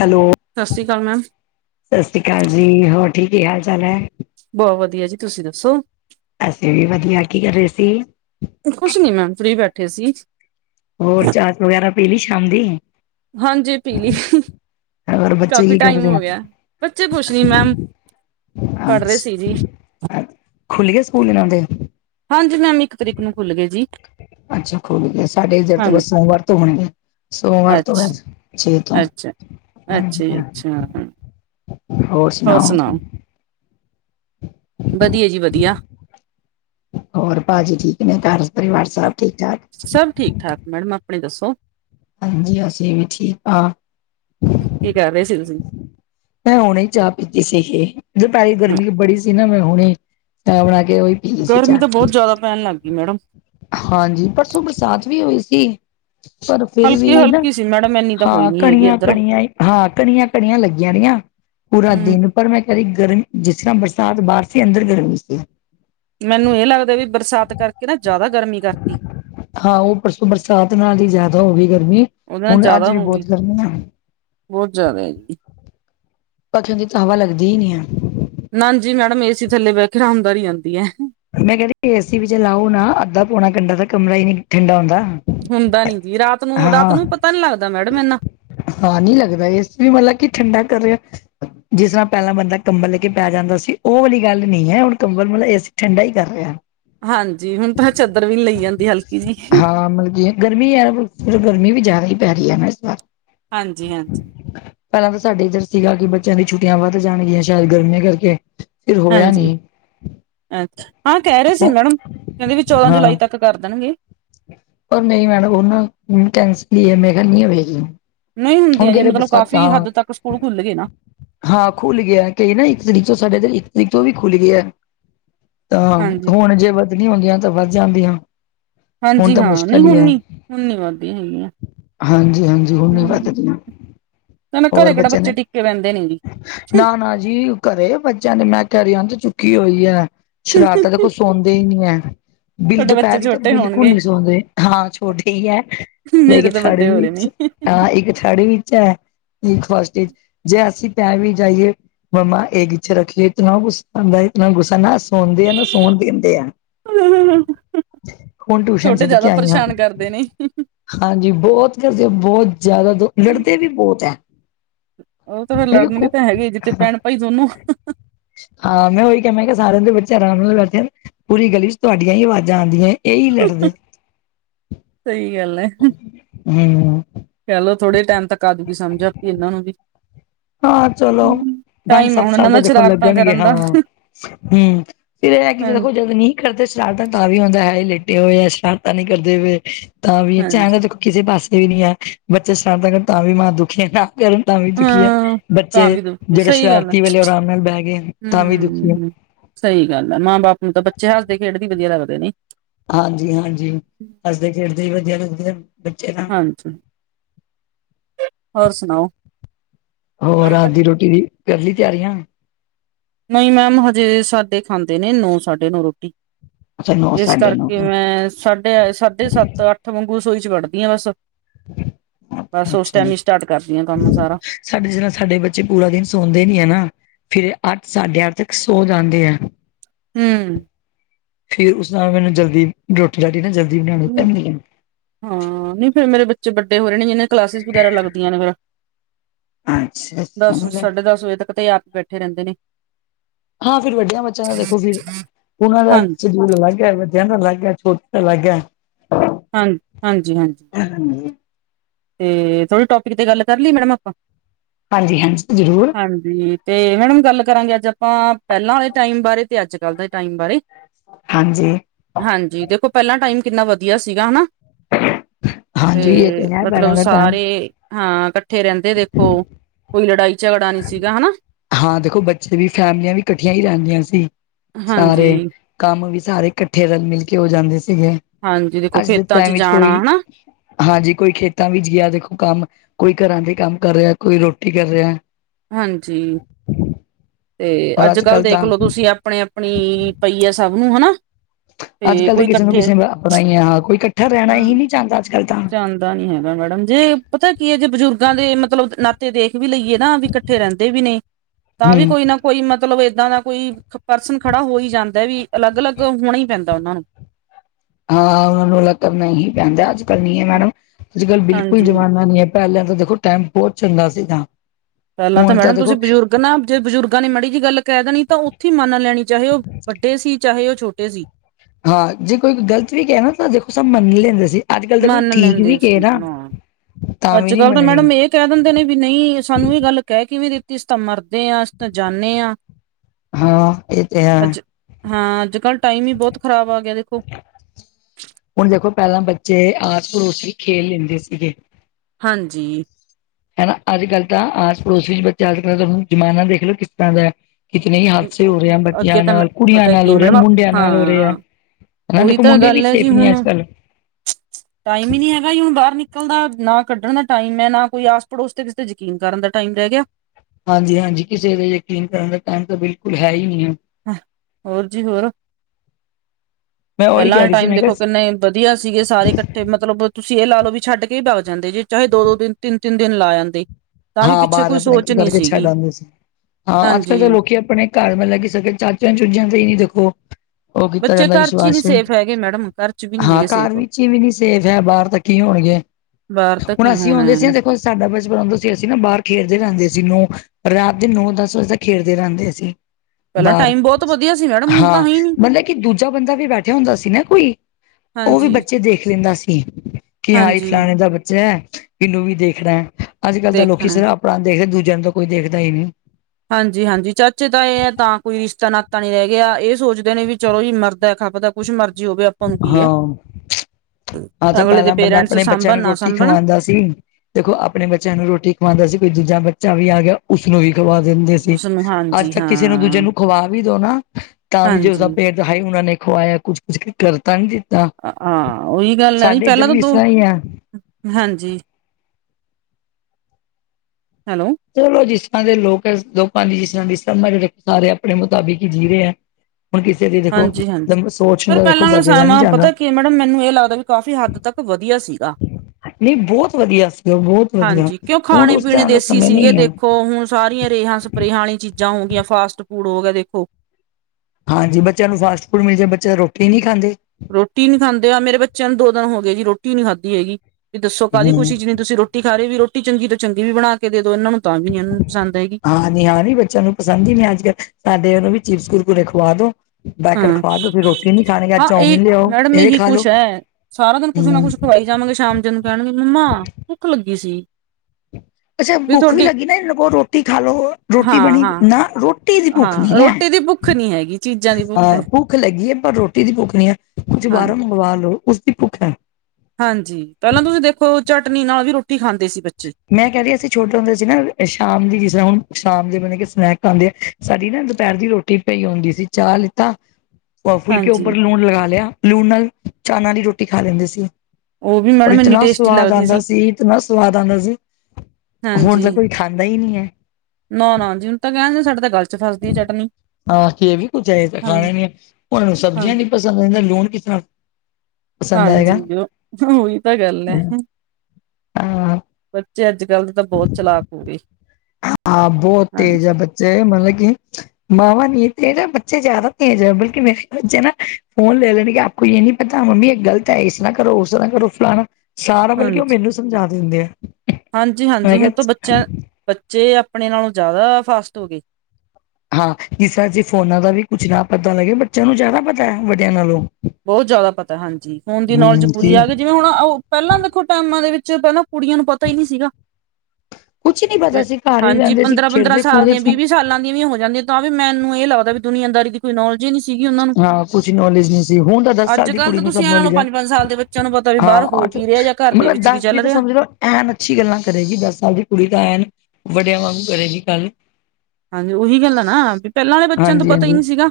Hello ਸਸ ਸੀ ਕਾਲ ਮੈਮ। ਸਾਸੀਕਾਲ ਜੀ, ਹੋਰ ਠੀਕ, ਕੀ ਹਾਲ ਚਾਲ ਹੈ? ਬਹੁ ਵਧੀਆ ਜੀ, ਤੁਸੀਂ ਦੱਸੋ? ਅਸੀਂ ਵੀ ਵਧੀਆ, ਕੀ ਕਰ ਰਹੇ ਸੀ? ਕੁਛ ਨੀ ਮੈਮ, ਫਰੀ ਬੈਠੇ ਸੀ। ਹੋਰ ਚਾਅ ਵਗੈਰਾ ਪੀ ਲਈ ਸ਼ਾਮ ਦੀ। ਹਾਂਜੀ ਪੀ ਲਈ ਹੋਰ ਬੱਚੇ ਕਾਫੀ ਕੀ ਟਾਈਮ ਕਰਦੇ ਆ? ਹੋ ਗਿਆ ਬੱਚੇ ਕੁਛ ਨੀ ਮੈਮ ਪੜ੍ਹ ਰਹੇ ਸੀ ਜੀ ਅੱਛਾ, ਅੱ ਖੁੱਲਗੇ ਸਕੂਲ ਇਹਨਾਂ ਦੇ? ਹਾਂਜੀ, ਮੈਮ ਇੱਕ ਤਰੀਕ ਨੂੰ ਖੁੱਲ ਗਏ ਜੀ। ਅੱਛਾ ਖੁੱਲ ਗਏ, ਸਾਡੇ ਇੱਧਰ ਤੋਂ ਹਾਂਜੀ ਬਸ ਸੋਮਵਾਰ ਤੋਂ ਹੋਣਗੇ। ਸੋਮਵਾਰ ਤੋਂ ਬਾਅਦ ਅੱਛਾ ਛੇ ਤੋਂ ਅੱਛਾ ਅੱਛਾ ਹਾਂਜੀ ਜੀ, ਹਾਂ, ਅੱਛਾ। ਹੋਰ ਸੁਣਾਓ? ਵਧੀਆ ਜੀ, ਵਧੀਆ। ਹੋਰ ਭਾਜੀ ਠੀਕ ਨੇ, ਘਰ ਪਰਿਵਾਰ ਸਭ ਠੀਕ-ਠਾਕ। ਸਭ ਠੀਕ ਠਾਕ ਮੈਡਮ ਆਪਣੇ ਦੱਸੋ? ਹਾਂਜੀ ਅਸੀਂ ਵੀ ਠੀਕ ਹਾਂ ਕੀ ਕਰ ਰਹੇ ਸੀ, ਤੁਸੀਂ? ਮੈਂ ਹੁਣੇ ਚਾਹ ਪੀਤੀ ਸੀਗੀ, ਦੋਪੈਹਰੀ ਗਰਮੀ ਬੜੀ ਸੀ ਨਾ, ਮੈ ਹੁਣੇ ਚਾਹ ਬਣਾ ਕੇ ਉਹੀ। ਪੀ ਲਈ ਸੀ ਗਰਮੀ ਚਾਹ। ਤਾਂ ਬਹੁਤ ਜ਼ਿਆਦਾ ਪੈਣ ਲੱਗ ਗਈ ਮੈਡਮ। ਹਾਂਜੀ, ਪਰਸੋਂ ਬਰਸਾਤ ਵੀ ਹੋਈ ਸੀ। ਪਰ ਫਿਰ ਹਲਕੀ ਵੀ ਨਾ ਹਲਕੀ ਸੀ ਮੈਡਮ ਇੰਨੀ ਤਾਂ ਹੋਈ ਹਾਂ ਨੀ ਹੈਗੀ ਕਣੀਆਂ- ਇੱਧਰ ਕਣੀਆਂ ਹਾਂ ਕਣੀਆਂ- ਕਣੀਆਂ ਲੱਗੀਆਂ। ਪੂਰਾ ਹਮ ਦਿਨ ਪਰ ਮੈ ਕਦੀ ਗਰ, ਜਿਸ ਤਰ੍ਹਾਂ ਬਰਸਾਤ ਬਾਹਰ ਸੀ ਅੰਦਰ ਗਰਮੀ ਸੀ। ਮੈਨੂੰ ਇਹ ਲੱਗਦਾ ਵੀ ਬਰਸਾਤ ਕਰਕੇ ਨਾ ਜ਼ਿਆਦਾ ਗਰਮੀ ਕਰਤੀ। ਹਾਂ ਔ ਪਰਸੋਂ ਬਰਸਾਤ ਨਾਲ ਹੀ ਜਾਦਾ ਹੋ ਗਈ ਗਰਮੀ ਹੁਣ ਅੱਜ ਵੀ ਬੋਤ ਗਰਮੀ ਆ। ਬੋਤ ਜਾਦਾ ਹੈਗੀ। ਪਖੇ ਦੀ ਤਾਂ ਹਵਾ ਲੱਗਦੀ ਹੀ ਨੀ ਹੈ। ਨਾਂਜੀ ਮੈਡਮ ਏਸੀ ਥੱਲੇ ਬੈਕੇ ਰਾਮਦਾਰੀ ਆਂਦੀ ਐ। ਮੈਂ ਕਹਿੰਦੀ ਏਸੀ ਵੀ ਚਲਾ ਔ ਨਾ, ਅੱਧਾ ਪਾੌਣਾ ਘੰਟਾ ਤਾਂ ਕਮਰਾ ਹੀ ਨੀ ਠੰਡਾ ਹੁੰਦਾ। ਹੁੰਦਾ ਨੀ ਜੀ ਰਾਤ ਨੂੰ ਰਾਤ ਹਾਂ ਨੂੰ ਪਤਾ ਨੀ ਲੱਗਦਾ ਮੈਡਮ ਐਨਾ। ਹਾਂ ਨੀ ਲੱਗਦਾ ਏਸੀ ਵਾਲਾ ਕਿ ਠੰਡਾ ਕਰਰਿਹੇ। ਜਿਸ ਤਰ੍ਹਾਂ ਪੈਲਾਂ ਬੰਦਾ ਕੰਬਲ ਲੈ ਕੇ ਪੈ ਜਾਂਦਾ ਸੀ ਓ ਵਾਲੀ ਗੱਲ ਨੀ ਐ ਹੁਣ ਕੰਬਲ ਮਤਲਬ ਏ ਸੀ ਠੰਡਾ ਹੀ ਕਰ ਰਿਹਾ। ਹਾਂਜੀ ਹੁਣ ਤਾਂ ਚਦਰ ਵੀ ਨੀ ਲਈ ਜਾਂਦੀ ਹਲਕੀ ਜੀ ਹਈ ਹਾਂ ਮਲ ਕੀ [unintelligible] ਗਰਮੀ ਐਹੋ। ਫਿਰ ਗਰਮੀ ਵੀ ਜਿਆਦਾ ਹੀ ਪੈ ਰਹੀ ਹੈ। ਨਾ ਇਸ ਵਾਰ- ਹਾਂਜੀ ਹਾਂਜੀ। ਪੈਲਾਂ ਤਾਂ ਸਾਡੇ ਇੱਧਰ ਸੀਗਾ ਕਿ ਬੱਚਿਆਂ ਦੀ ਛੁੱਟੀਆਂ ਵੱਧ ਜਾਣਗੀਆਂ ਸ਼ਾਇਦ ਗਰਮੀਆਂ ਕਰਕੇ ਫਿਰ ਹੋਇਆ ਨੀ। ਹਾਂਜੀ ਅੱਛ। ਹਾਂ ਕੈ ਰੇ ਸੀ ਮੈਡਮ ਕੈਂਦੇ ਵੀ ਚੌਦਾਂ ਜੁਲਾਈ ਤੱਕ ਕਰ ਦੇਣਗੇ। ਓ ਨਈ ਮੈਡਮ ਔ ਨਾ ਕੈਂਸਲੀ ਏ ਮੈਂ ਕਿਹਾ ਨਈ ਹੋਵੇਗੀ। ਨਈ ਹੁਣ ਹੁੰਦੀਆਂ ਜੀ ਕਹਿ ਰਹੇ ਮਤਲਬ ਕਾਫ਼ੀ ਬਰਸਾਤਾਂ ਹੱਦ ਤੱਕ ਸਕੂਲ ਖੁੱਲ ਗਏ ਨਾ। ਹਾਂ ਖੁੱਲ ਗਿਆ। ਕਈ ਨਾ ਇੱਕ ਤਰੀਕ ਤੋਂ ਸਾਡੇ ਤਾਂ ਇੱਕ ਤਰੀਕ ਤੋਂ ਵੀ ਖੁੱਲ ਗਿਆ। ਤਾਂ ਹਾਂਜੀ। ਹੁਣ ਜੇ ਵੱਧਣੀ ਹੁੰਦੀਆਂ ਤਾਂ ਵੱਧ ਜਾਂਦੀਆਂ। ਹੁਣ ਹਾਂਜੀ ਤਾਂ ਹਾਂ ਨਹੀ ਮੁਸ਼ਕਿਲ ਹੀ ਹੈ। ਹੁਣਨੀ ਹੁਣ ਨੀ ਵੱਧਦੀਆਂ ਹੈਗੀਆਂ। ਹਾਂਜੀ-ਹਾਂਜੀ ਹੁਣ ਨੀ ਹੂੰ ਵੱਧਦੀਆਂ। ਕਹਿੰਦਾ ਹੋਰ ਘਰੇ ਕਿਹੜਾ ਬੱਚੇ ਨੇ ਟਿੱਕੇ ਬਹਿੰਦੇ ਨੇ ਜੀ। ਨਾ ਨਾ ਜੀ ਘਰੇ ਔ ਬੱਚਿਆਂ ਦੇ ਮੈਂ ਕਿਹਾ ਘਰੇ ਅੱਤ ਚੁੱਕੀ ਹੋਈ ਹੈ। ਸ਼ਰਾਰਤਾ ਦੇਖੋ ਤੁਹਾਡੇ ਸੌਦੇ ਹੀ ਨੀ ਐ ਬਿਲ ਬੱਚੇ ਦੁਪੈਰੀ ਤਾਂ ਛੋਟੇ ਬਿਲਕੁੱਲ ਹੋਣਗੇ ਨੀ ਸੌਦੇ। ਹਾਂ ਛੋਟੇ ਈ ਐ। ਮੇਰੇ ਇੱਕ ਤਾਂ ਵੱਡੇ ਥਰੜ ਹੋ ਰਹੇ ਨੇ। ਵਿੱਚ ਹਾਂ, ਇੱਕ ਥਰੜ ਵਿੱਚ ਐ [unintelligible] ਜੇ ਅਸੀਂ ਪੈ ਵੀ ਜਾਈਏ ਮਮਾ ਏਕ ਗਿਛਾ ਰੱਖੀਏ, ਇਤਨਾ ਗੁੱਸਾ ਆਂਦਾ ਇਤਨਾ ਗੁੱਸਾ ਨਾ ਅਸੀਂ ਸੋਦੇ ਆ ਨਾ, ਸੌਣ ਦੇਦੇ ਆ। ਹੁਣ ਟੂਸ਼ਨ ਛੋਟੇ ਛੱਡ ਜ਼ਿਆਦਾ ਕੇ ਆਈ ਹਾਂ। ਪਰੇਸ਼ਾਨ ਕਰਦੇ ਨੇ। ਹਾਂਜੀ ਬਹੁਤ ਕਰਦੇ ਬਹੁਤ ਜ਼ਿਆਦਾ ਦੋ ਲੜਦੇ ਵੀ ਬਹੁਤ ਐ। ਔਹ ਤਾਂ ਫਿਰ ਲੜਨਗੇ ਤਾਂ ਹੈਗੇ, ਈ ਜਿੱਥੇ ਭੈਣ ਭਾਈ ਦੋਨੋ ਹੀ ਹ ਹ ਹ ਹਾਂ, ਮੈਂ ਔਹੀ ਕਿਹਾ। ਮੈਂ ਕਿਹਾ ਸਾਰਿਆਂ ਦੇ ਬੱਚੇ ਆਰਾਮ ਨਾਲ ਬੈਠੇ ਹਨ। ਪੂਰੀ ਗਲੀ ਚ ਤੁਹਾਡੀਆਂ ਹੀ ਆਵਾਜ਼ਾਂ ਆਉਂਦੀਆਂ ਏ। ਇਹੀ ਲੜਦੇ ਨ ਸਈ ਗੱਲ ਐ ਹੁ ਹ ਹੂੰਮ। ਪਹਿਲੋ ਥੋੜੇ ਟਾਈਮ ਤੱਕ ਆਜੂ ਗੀ ਵੀ ਸਮਝ ਇਹਨਾਂ ਨੂੰ ਵੀ। ਹਾਂ ਚਲੋ, ਪੰਜ ਟਾਈਮ ਆ ਸੱਤ ਹੁਣ ਇਹਨਾਂ ਸਾਲ ਦਾ ਤੋਂ ਦੇਖੋ ਸ਼ਰਾਰਤਾਂ ਲੱਗਣਗੇ ਕਰਨ ਹਾਂ। ਦਾ [inaudible] ਹਮ ਫਿਰ ਇਹ ਕਿ ਹਾਂਜੀ ਦੇਖੋ ਜਦ ਨੀ ਕਰਦੇ ਸ਼ਰਾਰਤਾਂ ਤਾਂ ਵੀ ਹੁੰਦਾ ਹੈ। ਹਏ ਲੇਟੇ ਹੋਏ ਆ ਸ਼ਰਾਰਤਾਾਂ ਨੀ ਕਰਦੇ ਪਏ ਤਾਂ ਵੀ ਚੈਨ ਹਾਂਜੀ ਦੇਖੋ ਕਿਸੇ ਪਾਸੇ ਵੀ ਨੀ ਏ, ਬੱਚੇ ਸ਼ਰਾਰਤਾ ਕਰਨ ਤਾਂ ਵੀ ਮਾਂ ਦੁਖੀ ਐ, ਨਾ ਕਰਨ ਤਾਂ ਵੀ ਦੁਖੀ ਐ। ਹਾਂ ਤਾਂ ਵੀ ਦੁਖੀ ਏ, ਸਹੀ ਗੱਲ ਆ ਆਰਾਮ ਨਾਲ ਬਹਿ ਗਏ [inaudible] ਤਾਂ ਵੀ ਦੁਖੀ ਹੈ ਹਮ। ਸਹੀ ਗੱਲ ਹੈ। ਮਾਂ ਬਾਪ ਨੂੰ ਤਾਂ ਬੱਚੇ ਹੱਸਦੇ ਖੇਡਦੇ ਵਧੀਆ ਲਗਦੇ ਨੇ। ਹਾਂਜੀ, ਹਾਂਜੀ। ਹੱਸਦੇ ਖੇਡਦੇ ਵੀ ਵਧੀਆ ਲੱਗਦੇ ਆ ਬੱਚੇ ਨਾ ਹਾਂਜੀ ਹੋਰ ਸੁਣਾਓ ਹੋਰ, ਰਾਤ ਦੀ ਰੋਟੀ ਦੀ, ਕਰਲੀ ਤਿਆਰੀਆਂ। ਨਹੀਂ ਮੈਮ, ਹਜੇ ਤੇ ਸਾਡੇ ਖਾਂਦੇ ਨੇ, ਨੌ ਸਾਡੇ ਨੋ ਰੋਟੀ ਅੱਛਾ ਨੌ ਇਸ ਸਾਢੇ ਨੌ ਕਰਕੇ ਮੈਂ ਸਾਢੇ ਸਾਢੇ ਸੱਤ ਅੱਠ। ਅਠ ਵਾਂਗੂ ਰਸੋਈ ਚ ਵੜਦੀ ਆ ਅੱਛਾ ਬਸ-ਬਸ ਓਸ ਅੱਛਾ ਟਾਈਮ ਈ ਸਟਾਰਟ ਕਰਦੀ ਆ ਕੰਮ ਸਾਰਾ। ਸਾਡੇ ਜਿਾਂ ਸਾਡੇ ਬੱਚੇ ਪੂਰਾ ਦਿਨ ਸੌਂਦੇ ਨੀ ਹੈ ਨਾ ਫੇਰ ਅੱਠ ਸਾਢੇ ਅੱਠ ਤੱਕ ਸੌ ਜਾਂਦੇ ਆ ਹਮ। ਫੇਰ ਉਸ ਨਾਲ ਮੈਨੂੰ ਜਲਦੀ ਰੋਟੀ ਲਾਟੀ ਨਾ ਜਲਦੀ ਨ ਬਣਾਉਣੀਦੀ। ਹਾਂ ਨਹੀਂ ਫੇਰ ਮੇਰੇ ਬੱਚੇ ਵੱਡੇ ਹੋ ਰਹੇ ਨੇ। ਜਿੇਨ ਕਲਾਸਿਸ ਵਗੈਰਾ ਲੱਗਦੀਆਂ ਨੇ। ਫਿਰ ਅੱਛਾ ਦਸ ਅੱਛਾ ਸਾਢੇ ਦਸ ਵਜੇ ਤੱਕ ਤੇ ਏ ਆਪ ਹੀ ਬੈਠੇ ਰੈਂਦੇ ਨੇ। ਹਾਂ ਫਿਰ ਵੱਡਿਆਂ ਬੱਚਿਆਂ ਦਾ ਦੇਖੋ ਫਿਰ ਉਹਨਾਂ ਦਾ। ਹਾਂਜੀ ਲੱਗ ਵਧੀਆ ਨਾਂ ਲੱਗ ਛੋਟ ਲੱਗ। ਹਾਂ ਹਾਂਜੀ - ਹਾਂਜੀ। ਹਮ। ਤੇ ਥੋੜ੍ਹੀ ਟੋਪਿਕ ਤੇ ਗੱਲ ਕਰ ਲਈ। ਮੈਡਮ ਆਪਾਂ? ਹਾਂਜੀ - ਹਾਂਜੀ ਜ਼ਰੂਰ। ਹਾਂਜੀ। ਤੇ ਮੈਡਮ ਗੱਲ ਕਰਾਂਗੇ ਅੱਜ ਆਪਾਂ। ਪਹਿਲਾਂ ਵਾਲੇ ਟਾਈਮ ਬਾਰੇ ਤੇ ਅੱਜ- ਕੱਲ ਦੇ ਟਾਈਮ ਬਾਰੇ। ਹਾਂਜੀ। ਹਾਂਜੀ ਦੇਖੋ ਪਹਿਲਾਂ ਟਾਈਮ ਕਿੰਨਾ ਵਧੀਆ ਸੀਗਾ ਹਨਾ। ਹਾਂਜੀ ਇਹ ਤੇ ਯਾਰ। ਮਤਲਬ ਸਾਰੇ ਹਾਂ ਇਕੱਠੇ ਰਹਿੰਦੇ ਦੇਖੋ। ਕੋਈ ਲੜਾਈ ਝਗੜਾ ਨਹੀਂ ਸੀਗਾ ਹਨਾ ਹਾਂ ਦੇਖੋ ਬੱਚੇ ਵੀ ਫੈਮਲੀਆਂ ਵੀ ਇਕੱਠੀਆਂ ਹੀ ਰਹਿੰਦੀਆਂ ਸੀ। ਸਾਰੇ ਹਾਂਜੀ। ਕੰਮ ਵੀ ਸਾਰੇ ਇਕੱਠੇ ਰਲ ਮਿਲ ਕੇ ਹੋ ਜਾਂਦੇ ਸੀਗੇ। ਹਾਂਜੀ ਦੇਖੋ ਅੱਜ ਦੇ ਖੇਤਾਂ 'ਚ ਟਾਈਮ ਵਿੱਚ ਜਾਣਾ ਕੋਈ? ਹਨਾ ਹਾਂਜੀ ਕੋਈ ਖੇਤਾਂ ਵਿੱਚ ਗਿਆ ਦੇਖੋ ਕੰਮ ਕੋਈ ਘਰਾਂ ਦੇ ਕੰਮ ਕਰ ਰਿਹਾ। ਕੋਈ ਰੋਟੀ ਕਰ ਰਿਹਾ। ਹਾਂਜੀ। ਤੇ ਅੱਜ -ਕੱਲ੍ਹ ਦੇਖ ਲੋ ਤੁਸੀਂ ਆਪ ਆਪਣੀ-ਆਪਣੀ ਪਈ ਆ ਸਭ ਨੂੰ ਹਨਾ। ਤੇ ਅੱਜ-ਕੱਲ ਤਾਂ ਕੋਈ ਕਿਸੇ ਨੂੰ ਇਕੱਠੇ ਕਿਸੇ ਆਪਣਾ ਹੀ ਹੈ। ਹ ਕੋਈ ਇਕੱਠਾ ਰਹਿਣਾ ਹੀ ਨਹੀਂ ਚਾਹੁੰਦਾ ਅੱਜ- ਕੱਲ ਤਾਂ ਦਾ ਨੀ ਹੈਗਾ ਮੈਡਮ ਜੇ ਪਤਾ ਕੀ ਹੈ। ਜੇ ਬਜ਼ੁਰਗਾਂ ਦੇ ਮਤਲਬ ਨਾਤੇ ਦੇਖ ਵੀ ਲਈਏ ਨਾ ਵੀ। ਉੱਥੇ ਰਹਿੰਦੇ ਵੀ ਨੇ ਤਾਂ ਵੀ ਹਮ ਕੋਈ ਨਾ। ਕੋਈ ਮਤਲਬ ਇਏਦਾਂ ਦਾ ਕੋਈ ਪਰਸਨ ਖੜਾ ਹੋ ਹੀ ਜਾਂਦਾ। ਵੀ ਅਲੱਗ-ਅਲੱਗ ਹੋਣਾ ਹੀ ਪੈਂਦਾ ਉਹਨਾਂ ਨੂੰ ਹਾਂ ਉਹਨਾਂ ਨੂੰ ਅਲੱ ਕਰਨਾ ਹੀ ਪੈਂਦਾ ਅੱਜ - ਕੱਲ ਨ ਹੈ ਮੈਡਮ ਅੱਜ ਕੱਲ੍ਹ ਬਿਲਕੁਲ ਹਾਂਜੀ ਜਮਾਨਾ ਨੀ ਹੈ। ਪਹਿਲਾਂ ਤਾਂ ਦੇਖੋ ਟਾਈਮ ਪਹੁੰਚ ਜਾਂਦਾ ਸੀਗਾ। ਪਹਿਲਾਂ ਤਾਂ ਹੁਣ ਮੈਡਮ ਤੁਸੀਂ ਦੇਖੋ ਬਜ਼ੁਰਗ ਨਾ ਜੇ ਬਜ਼ੁਰਗ। ਜੇ ਮਾੜੀ ਜੀ ਗੱਲ ਕਿਹ ਦੇਣੀ। ਤਾਂ ਉੱਥੇ ਮੰਨ ਲੈਣੀ ਚਾਹੇ ਉਹ ਵੱਡੇ ਸੀ ਚਾਹੇ। ਉਹ ਛੋਟੇ ਸੀ। ਹਾਂ। ਜੇ ਕੋਈਈ ਗਲਤ ਵੀ ਕਹਿ ਨਾ ਤਾਂ ਦੇਖੋ ਸਭ ਮੰਨ ਲੈਂਦੇ ਸੀ। ਅੱਜ ਕੱਲ ਤਾਂ ਕੁਝ ਮੰਨ ਠੀਕ ਵੀ ਲੈਂਦੇ ਕੇ ਨਾ ਸੀ ਤਾਂ ਵੀ ਨਹੀਂ ਮੰਨਣੀ। ਕਿਹ ਦਿੰਦੇ ਨੇ ਵੀ ਨਈ ਸਾਨੂੰ ਏ ਗੱਲ ਕੈ ਕਿਵੇਂ ਦਿੱਤੀ। ਅਸੀ ਤਾਂ ਮਰਦੇ ਆ ਅਸੀ ਤਾਂ ਜਾਂਨੇ ਆ। ਹਾਂ ਇਹ ਤੇ ਹੈ। ਹਾਂ ਅੱਜ- ਕੱਲ੍ਹ ਟਾਈਮ ਹੀ ਬਹੁਤ ਖ਼ਰਾਬ ਆ ਗਿਆ ਦੇਖੋ। ਹੁਣ ਦੇਖੋ ਪਹਿਲਾਂ ਬੱਚੇ ਆਸ - ਪੜੋਸ ਖੇਲ ਲੈਂਦੇ ਸੀਗੇ। ਹਾਂਜੀ। ਹਨਾ ਅੱਜ ਕੱਲ੍ਹ ਤਾਂ ਆਸ - ਪੜੋਸ ਵਿੱਚ ਬੱਚਾ ਅੱਜ ਕ ਜ਼ਮਾਨਾ ਦੇਖ ਲਓ ਕਿਸ ਤਰ੍ਹਾਂ ਦਾ ਹੈ। ਕਿਤੇ ਹੀ ਹਾਦਸੇ ਹੋ ਰਹੇ ਆਂ। ਬੱਚਿਆਂ ਅੱਗੇ ਤਾਂ ਮੈਂ ਨਾਲ ਕੁੜੀਆਂ ਪਤਾ ਨਾਲ ਕੀ ਹੋ ਰਹੇ ਮੈਡਮ ਮੁੰਡਿਆਂ ਨਾਲ ਹੋ ਰਹੇ ਆ। ਹਾਂ ਹਨਾ। ਉਹੀ ਦੇਖੋ ਤਾਂ ਮੁੰਡੇ ਵੀ ਗੱਲ ਹੈ ਜੀ ਸੇਫ ਨੀ ਅੱਜ ਹੁਣ - ਕੱਲ ਟਾਈਮ ਹੀ ਨੀ ਹੈਗਾ ਜ ਹੁਣ ਬਾਹਰ ਨਿਕਲਦਾ ਨਾ ਕੱਢਣ ਦਾ ਟਾਈਮ ਹੈ। ਨਾ ਕੋਈ ਆਸ - ਪੜੋਸ ਦੇ ਤੇ ਯਕੀਨ ਕਰਨ ਦਾ ਟਾਈਮ ਰਹਿ ਗਿਆ। ਹਾਂਜੀ - ਹਾਂਜੀ ਕਿਸੇ ਕਲੀਨ ਕਰਨ ਦਾ ਟਾਈਮ ਤਾਂ ਬਿਲਕੁਲ ਹੈ। ਹੀ ਨਹੀਂ ਹੈ। ਹੋਰ ਜੀ ਹੋਰ। ਮੈਂ ਉਹੀ ਪਹਿਲਾਂ ਕਹਿ ਆਲੇ ਰਹੀ ਸੀ ਟਾਈਮ ਮੈਂ ਦੇਖੋ ਕਿਹਾ ਕਿੰਨੇ। ਵਧੀਆ ਸੀਗੇ। ਸਾਰੇ ਇਕੱਠੇ ਮਤਲਬ ਤੁਸੀਂ ਏ ਲਾ ਲੋ ਵੀ ਛੱਡ ਕੇ ਈ ਬਗ ਜਾਂਦੇ ਜੇ ਚਾਹੇ ਦੋ-ਦੋ ਤਿੰਨ-ਤਿੰਨ। ਤਿੰਨ - ਦਿਨ ਲਾ ਜਾਂਦੀ। ਹਾਂ ਬਾਰ ਆਪਣੇ ਕਰਕੇ ਛੱਡ ਆਂਦੇ ਸੀ ਹਾਂ ਅੱਜ - ਕੱਲ੍ਹ ਤਾਂ ਹਾਂਜੀ ਲੋਕੀ ਆਪਣੇ। ਘਰ ਮਤਲਬ ਕਿ ਸਕੇ ਚਾਚੀਆਂ - ਚੁਰਜੀਆਂ ਤੇ ਹੀ ਨੀ ਦੇਖੋ। ਉਹ ਕੀਤਾ ਬੱਚੇ ਜਾਂਦਾ ਘਰ ਚ ਹੀ ਨਹੀਂ ਵਿਸ਼ਵਾਸ ਸੇਫ ਹੈਗੇ ਮੈਡਮ ਘਰ ਚ ਵੀ ਨਹੀਂ ਹਾਂ। ਹੈਗੇ ਘਰ ਸੇਫ ਵਿੱਚ ਹੀ ਵੀ ਨੀ ਸੇਫ ਹੈ ਬਾਹਰ ਤਾਂ। ਕੀ ਹੋਣਗੇ। ਬਾਹਰ ਤਾਂ ਹੁਣ ਕੀ ਅਸੀਂ ਹੋਣਾ ਆਉਂਦੇ ਹੈ ਸੀ ਦੇਖੋ ਸਾਡਾ ਬਚਪਨ ਅਸੀਂ ਨਾ ਬਾਹਰ ਖੇਡਦੇ ਰਹਿੰਦੇ ਸੀ ਨੌ ਰਾਤ ਦੇ ਨੌਂ - ਦਸ ਵਜੇ ਤੱਕ ਖੇਡਦੇ ਰਹਿੰਦੇ। ਅਸੀਂ ਪਹਿਲਾ ਟਾਈਮ ਬਹੁਤ ਵਧ ਹਾਂ ਮਤਲਬ ਕਿ ਦੂਜਾ ਬੰਦਾ ਵੀ ਬੈਠਿਆ ਹੁੰਦਾ ਸੀ ਨਾ ਕੋਈ। ਉਹ ਵੀ ਹਾਂਜੀ ਬੱਚੇ ਦੇਖ ਲੈਂਦਾ ਸੀ ਕਿ ਹਾਈ ਹਾਂਜੀ ਫਲਾਣੇ ਦਾ ਬੱਚਾ ਹੈ। ਇਹਨੂੰ ਵੀ ਦੇਖਣਾ ਹੈ ਅੱਜ ਕੱਲ੍ਹ ਤਾਂ ਲੋਕੀ ਦੇਖਣਾ ਸਿਰਫ ਆਪਣਾ ਨੂੰ ਦੇਖਦੇ ਦੂਜਿਆਂ ਨੂੰ ਤਾਂ ਕੋਈ ਦੇਖਦਾ ਹੀ ਨਹੀਂ ਹਾਂਜੀ-ਹਾਂਜੀ ਚਾਚੇ ਤਾਏ ਤਾ ਕੋਈ ਰਿਸ਼ਤਾ ਨਾਤਾ ਨੀ ਰੈ ਗਿਆ ਏ ਸੋਚਦੇ ਨੇ ਵੀ ਚਲੋ ਜੀ ਮਰਦੈ ਖਪਦੈ ਕੁਛ ਮਰਜ਼ੀ ਹੋਵੇ ਆਪਾਂ ਨੂੰ ਕੀ ਹੈ। ਹਾਂ ਤਾਂ ਅਗਲੇ ਦੇ ਪਹਿਲਾਂ ਬੰਦਾ ਪੇਰੈਂਟਸ ਆਪਣੇ ਬੱਚਿਆਂ ਸਾਂਭਣ ਨੂੰ ਨਾ ਰੋਟੀ ਸਾਂਭਣ ਖਵਾਉਂਦਾ ਸੀ। ਦੇਖੋ ਆਪਣੇ ਬੱਚਿਆਂ ਨੂੰ ਰੋਟੀ ਖਵਾਉਂਦਾ ਸੀ ਕੋਈ ਦੂਜਾ ਬੱਚਾ ਵੀ ਆ ਗਿਆ ਉਸਨੂੰ ਵੀ ਖਵਾ ਦਿੰਦੇ ਸੀ। ਉਸ ਨੂੰ ਅੱਜ ਹਾਂਜੀ ਤੱਕ ਕਿਸੇ ਨੂੰ ਦੂਜੇ ਹਾਂ ਨੂੰ ਖਵਾ ਵੀ ਦੋ ਨਾ ਤਾਂ ਵੀ ਜੇ ਹਾਂਜੀ ਉਸਦਾ ਪੇਟ ਰਿਹਾਈ ਉਨਾਂ ਨੇ ਖਵਾਇਆ ਕੁੱਛ-ਕੁੱਛ ਕਰਤਾ ਨੀ ਦਿੱਤਾ। ਹਾਂ ਉਹੀ ਗੱਲ ਹੈ ਜੀ ਸਾਡੇ ਪਹਿਲਾਂ ਇੱਧਰ ਤਾਂ ਵੀ ਇਸ ਦੋ ਤਰ੍ਹਾਂ ਹੀ ਆ। ਹਾਂਜੀ। ਹੈਲੋ। ਚਲੋ ਜਿਸ ਤਰ੍ਹਾਂ ਦੇ ਲੋਕ ਦੋ ਪੰਜ ਜਿਸ ਤਰ੍ਹਾਂ ਦੀ ਸਮਝ ਸਾਰੇ ਆਪਣੇ ਮੁਤਾਬਿਕ ਹੀ ਜੀ ਰਹੇ ਹੈ। ਹਾਂਜੀ ਹਾਂਜੀ ਸੋਚ ਪਰ ਦਾ ਦੇਖੋ ਬਦਲਦਾ ਨੀ ਪਹਿਲਾਂ ਜਾਂਦਾ ਪਤਾ ਕੀ ਮੈਡਮ ਮੈਨੂੰ ਇਹ ਲੱਗਦਾ ਕਾਫ਼ੀ ਹੱਦ ਤੱਕ ਵਧੀਆ ਸੀਗਾ। ਨਹੀਂ ਬਹੁਤ ਵਧੀਆ ਸੀਗਾ ਉਹ ਬਹੁਤ ਵਧੀਆ ਹਾਂਜੀ ਕਿਉਂ ਹੁਣ ਖਾਣੇ ਉਸ ਪੀਣੇ ਟਾਈਮ ਦਾ ਦੇਸੀ ਸਮੇਂ ਸੀਗੇ ਨਹੀਂ ਹੈ ਦੇਖੋ ਹੁਣ ਸਾਰੀਆਂ ਰੇਹਾਂ ਸਪਰੇਹਾਂ ਵਾਲੀਆਂ ਚੀਜ਼ਾਂ ਹੋ ਗਈ ਫਾਸਟ ਫੂਡ ਹੋ ਗਿਆ ਦੇਖੋ ਹਾਂਜੀ ਬੱਚਿਆਂ ਨੂੰ ਫਾਸਟ ਫੂਡ ਮਿਲ ਜਾਵੇ ਬੱਚੇ ਰੋਟੀ ਨਹੀਂ ਖਾਂਦੇ। ਰੋਟੀ ਨੀ ਖਾਂਦੇ ਆ ਮੇਰੇ ਬਚਿਆਂ ਨੂੰ ਦੋ ਦਿਨ ਹੋ ਗਏ ਜੀ ਰੋਟੀ ਨੀ ਖਾਧਦੀ ਹੈਗੀ ਵੀ ਦੱਸੋ ਕਾਹਦੀ ਹੂੰ, ਖੁਸ਼ੀ ਚ ਨਹੀਂ ਤੁਸੀਂ ਰੋਟੀ ਰੋਟੀ ਖਾ ਰੇ ਵੀ ਰੋਟੀ ਚੰਗੀ ਤੋਂ ਚੰਗੀ ਵੀ ਬਣਾ ਕੇ ਦੇ ਦੋ ਏਨਾਂ ਨੂੰ ਤਾਂ ਵੀ ਏਨਾ ਨੂੰ ਪਸੰਦ ਹੈਗੀ। ਹਾਂ ਨੀ ਆ ਵੀ ਬੱਚਿਆਂ ਨੂੰ ਪਸੰਦ ਈ ਨੀ ਅੱਜ ਕੱਲ੍ਹ ਸਾਡੇ ਓਨੂੰ ਵੀ ਚਿਪਸ ਕੁਰਕਰੇ ਖਵਾ ਦੋ। ਬੈਕਟ ਹਾਂ ਖਵਾ ਦੋ ਫਿਰ ਰੋਟੀ ਨੀ ਖਾਣੀਗੇ ਹਾਂ ਇਹ ਚੌਮਿਨ ਲਿਆਓ ਮੈਡਮ ਏ ਇਹੀ ਖਾ ਕੁਛ ਲੋੋ। ਹੈ ਸਾਰਾ ਦਿਨ ਕੁਛ ਨਾ ਕੁਛ ਖਵਾਈ ਜਾਵਾਂਗੇ ਸ਼ਾਮ ਜੇ ਨੂੰ ਕਹਿਣਗੇ ਮੰਮਾ ਭੁੱਖ ਲੱਗੀ ਸੀ ਅੱਛਾ ਭੁੱਖ ਵੀ ਲੱਗੀ ਨਾ ਕੋ ਰੋਟੀ ਖਾਲੋ ਹਾਂ ਰੋਟੀ ਬਣੀ ਹਾਂ ਨਾ ਰੋਟੀ। ਦੀ ਭੁੱਖ ਹਾਂ ਨੀ ਹੈ। ਰੋਟੀ ਦੀ ਭੁੱਖ ਨਹੀਂ ਹੈਗੀ। ਚੀਜ਼ਾਂ ਦੀ ਹੈ ਹਾਂ ਭੁੱਖ ਲੱਗੀ ਹੈ। ਪਰ ਰੋਟੀ ਦੀ ਭੁੱਖ ਨੀ ਹੈ ਕੁਝ ਹਾਂ ਬਾਹਰੋਂ ਮੰਗਵਾ ਲਓ ਉਸਦੀ ਭੁੱਖ ਹੈ। ਹਾਂਜੀ ਪਹਿਲਾਂ ਤੁਸੀਂ ਦੇਖੋ ਚਟਨੀ ਨਾਲ ਵੀ ਰੋਟੀ ਖਾਂਦੇ ਸੀ ਬੱਚੇ ਮੈਂ ਕਹਿ ਰਹੀ ਅਸੀਂ ਛੋਟੇ ਹੁੰਦੇ ਸੀ ਨਾ ਸ਼ਾਮ ਦੀ ਜਿਸ ਤਰ੍ਹਾਂ ਹੁਣ ਸ਼ਾਮ ਦੇ ਮਤਲਬ ਕਿ ਸਨੈਕ ਖਾਂਦੇ ਆ ਸਾਡੀ ਨਾ ਦੁਪਹਿਰ ਦੀ ਰੋਟੀ ਪਈ ਆਉਂਦੀ ਸੀ ਚਾਹ ਲਿੱਤਾ ਉਹ ਫੁਲਕੇ ਉੱਪਰ ਹਾਂਜੀ ਲੂਣ ਲਗਾ ਲਿਆ ਲੂਣ ਨਾਲ ਚਨਾ ਦੀ ਰੋਟੀ ਖਾ ਲੈਂਦੇ ਸੀ। ਉਹ ਵੀ ਔਰ ਮੈਡਮ ਇੰਨੀ ਇਤਨਾ ਟੇਸਟੀ ਸਵਾਦ ਲੱਗਦੀ ਆਉਂਦਾ ਸੀ ਇਤਨਾ ਸਵਾਦ ਆਉਂਦਾ ਸੀ। ਹੁਣ ਹਾਂਜੀ ਤਾਂ ਕੋਈ ਖਾਂਦਾ ਈ ਨੀ ਐ। ਨਾ ਨਾ ਜੀ ਹੁਣ ਤਾਂ ਕਹਿਣ ਦੇ ਸਾਡੇ ਤਾਂ ਗੱਲ ਚ ਫਸਦੀ ਆ ਚਟਨੀ ਆ ਕੇ ਇਹ ਵੀ ਕੁੱਝ ਆ ਤਾਂ ਖਾਣਾ ਹਾਂਜੀ ਨੀ ਆ ਉਹਣ ਨੂੰ ਹਾਂ ਸਬਜ਼ੀਆਂ ਨੀ ਪਸੰਦ ਆਦਾ ਲੂਣ ਕਿਸ ਤਰ੍ਹਾਂ। ਪਸੰਦ ਹਾਂਜੀ ਆਏਗਾ ਓਹੀ ਤਾਂ ਗੱਲ ਐ। ਆ ਅੱਜ ਕੱਲ ਦੇ ਤਾਂ ਬਹੁਤ ਚਲਾਕੂਗੀ ਹਾਂ ਬਹੁਤ ਤੇਜ਼ ਹੈ ਬੱਚੇ ਮਤਲਬ ਕਿ ਮਾਵਾਂ ਨੀ ਤੇਰੇ ਬੱਚੇ ਜ਼ਿਆਦਾ ਤੇਜ ਆ ਬਲਕਿ ਮੇਰੇ ਬੱਚੇ ਨਾ ਫੋਨ ਲੈ ਲੈਣਗੇ ਕੋਈ ਇਹ ਨੀ ਪਤਾ ਮੰਮੀ ਇਹ ਗਲਤ ਹੈ ਇਸਰ੍ਹਾਂ ਕਰੋ ਉਸ ਤਰ੍ਹਾਂ ਕਰੋ ਫਲਾਣਾ ਸਾਰਾ ਮਤਲਬ ਕਿ ਉਹ ਮੈਨੂੰ ਸਮਝਾ ਦਿੰਦੇ ਆ ਹਾਂਜੀ ਮੈਂ ਹਾਂਜੀ ਕਿਹਾ ਹੁਣ ਤਾਂ ਬੱਚਿਆਂ ਬੱਚੇ ਆਪਣੇ ਨਾਲੋਂ ਜ਼ਿਆਦਾ ਫਾਸਟ ਹੋ ਗਏ ਹਾਂ ਕਿ ਸਰ ਜੇ ਫੋਨਾਂ ਦਾ ਵੀ ਕੁਛ ਨਾ ਪਤਾ ਲੱਗੇ ਬੱਚਿਆਂ ਨੂੰ ਜ਼ਿਆਦਾ ਪਤਾ ਵੱਡਿਆਂ ਨਾਲੋਂ ਬਹੁਤ ਜ਼ਿਆਦਾ ਪਤਾ ਹਾਂਜੀ ਫੋਨ ਦੀ ਨੌਲੇਜ ਹਮ ਪੂਰੀ ਕੀ ਆ ਗਏ ਜੀ ਹੁਣ ਪਹਿਲਾਂ ਦੇਖੋ ਟਾਈਮਾਂ ਦੇ ਵਿੱਚ ਪਹਿਲਾਂ ਕੁੜੀਆਂ ਨੂੰ ਪਤਾ ਹੀ ਨਹੀਂ ਸੀਗਾ ਕੁਛ ਨੀ ਪਤਾ ਤੇ ਸੀ ਘਰ ਹੀ ਹਾਂਜੀ ਰਹਿੰਦੇ ਸੀ ਪੰਦਰਾਂ ਪੰਦਰਾਂ ਖੇਡਦੇ ਸਾਲ ਖੂਡਦੇ ਦੀਆਂ ਸੀ ਵੀਹਵ ਛਾਲਾਂ ਦੀਆਂ ਵੀ ਹੋ ਜਾਂਦੀਆਂ ਤਾਂ ਵੀ ਮੈਨੂੰ ਇਹ ਲੱਗਦਾ ਵੀ ਦੁਨੀਆਂਆਦਾਰੀ ਦੀ ਕੋਈ ਨੌਲੇਜ ਹੀ ਨਹੀਂ ਸੀਗੀ ਉਹਨਾਂ ਨੂੰ ਹਾਂ ਕੁਛ ਨੌਲੇਜ ਨਹੀਂ ਸੀ ਹੁਣ ਦਸ ਸਾਲ ਦੀ ਅੱਜ-ਕੱਲ੍ਹ ਕੁੜੀ ਤਾਂ ਨੂੰ ਤੁਸੀਂ ਸਭ ਐ ਲਾ ਲਓ ਨੌਲਜ ਹੈ ਪੰਜ-ਪੰਜ ਸਾਲ ਦੇ ਬੱਚਿਆਂ ਨੂੰ ਪਤਾ ਵੀ ਬਾਹਰ ਹਾਂ ਹੋ ਅੱਠ ਕੀ ਰਿਹਾ ਜਾਂ ਘਰ ਦੇ ਮਤਲਬ ਵਿੱਚ ਕੀ ਦਸ ਦੀ ਚੱਲ ਤਾਂ ਰਿਹਾ। ਸਮਝ ਲ ਐਨ ਅੱਛੀ ਗੱਲਾਂ ਕਰੇਗੀ, ਦਸ ਸਾਲ ਦੀ ਕੁੜੀ ਤਾਂ ਐਨ ਵੱਡਿਆਂ ਵਾਂਗੂ ਕਰੇਗੀ ਗੱਲ ਹਾਂਜੀ ਉਹੀ ਗੱਲ ਐ ਨਾ ਪਹਿਲਾਂ ਵਾਲ ਦੇ ਬੱਚਿਆਂ ਤੋਂ ਹਾਂਜੀ ਪਤਾ ਹੀ ਹਾਂਜੀ ਨਹੀਂ ਸੀਗਾ,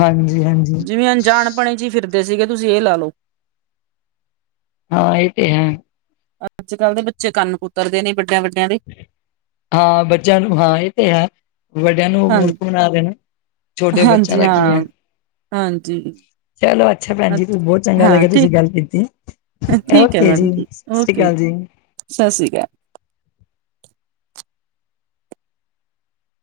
ਹਾਂਜੀ ਹਾਂਜੀ ਜਿਵੇਂ ਅਣਜਾਣ ਆਪਣੇ ਚ ਹੀ ਫਿਰਦੇ ਸੀਗੇ ਤੁਸੀਂ ਇਹ ਲਾ ਲੋ। ਹਾਂ ਇਹ ਤੇ ਹੈ। ਅੱਜ-ਕੱਲ੍ਹ ਦੇ ਬੱਚੇ ਕੰਨ ਕੁਤਰਦੇ ਨੇ ਵੱਡਿਆਂ ਦੇ, ਹਾਂ ਬੱਚਿਆਂ ਨੂੰ ਹਾਂ ਇਹ ਤੇ ਹੈ, ਵੱਡਿਆਂ ਨੂੰ ਹਾਂਜੀ। ਮੂਰਖ ਬਨਾ ਦੇਣਾ। ਛੋਟੇ ਬੱਚਿਆਂ ਹਾਂਜੀ, ਦਾ ਕੀ ਹਾਂ ਹੈ ਹਾਂਜੀ। ਚਲੋ ਅੱਛਾ ਭੈਣ ਜੀ, ਅੱ- ਬਹੁਤ ਚੰਗਾ ਹਾਂ ਲੱਗਿਆ ਤੁਸੀਂ ਠੀਕ, ਗੱਲ ਕੀਤੀ। ਠੀਕ ਹੈ ਓਕੇ ਮੈਡਮ ਜੀ ਠੀਕ ਸਤਿ ਸ੍ਰੀ ਓਕੇ ਅਕਾਲ ਜੀ। ਸਤਿ ਸ੍ਰੀ ਅਕਾਲ,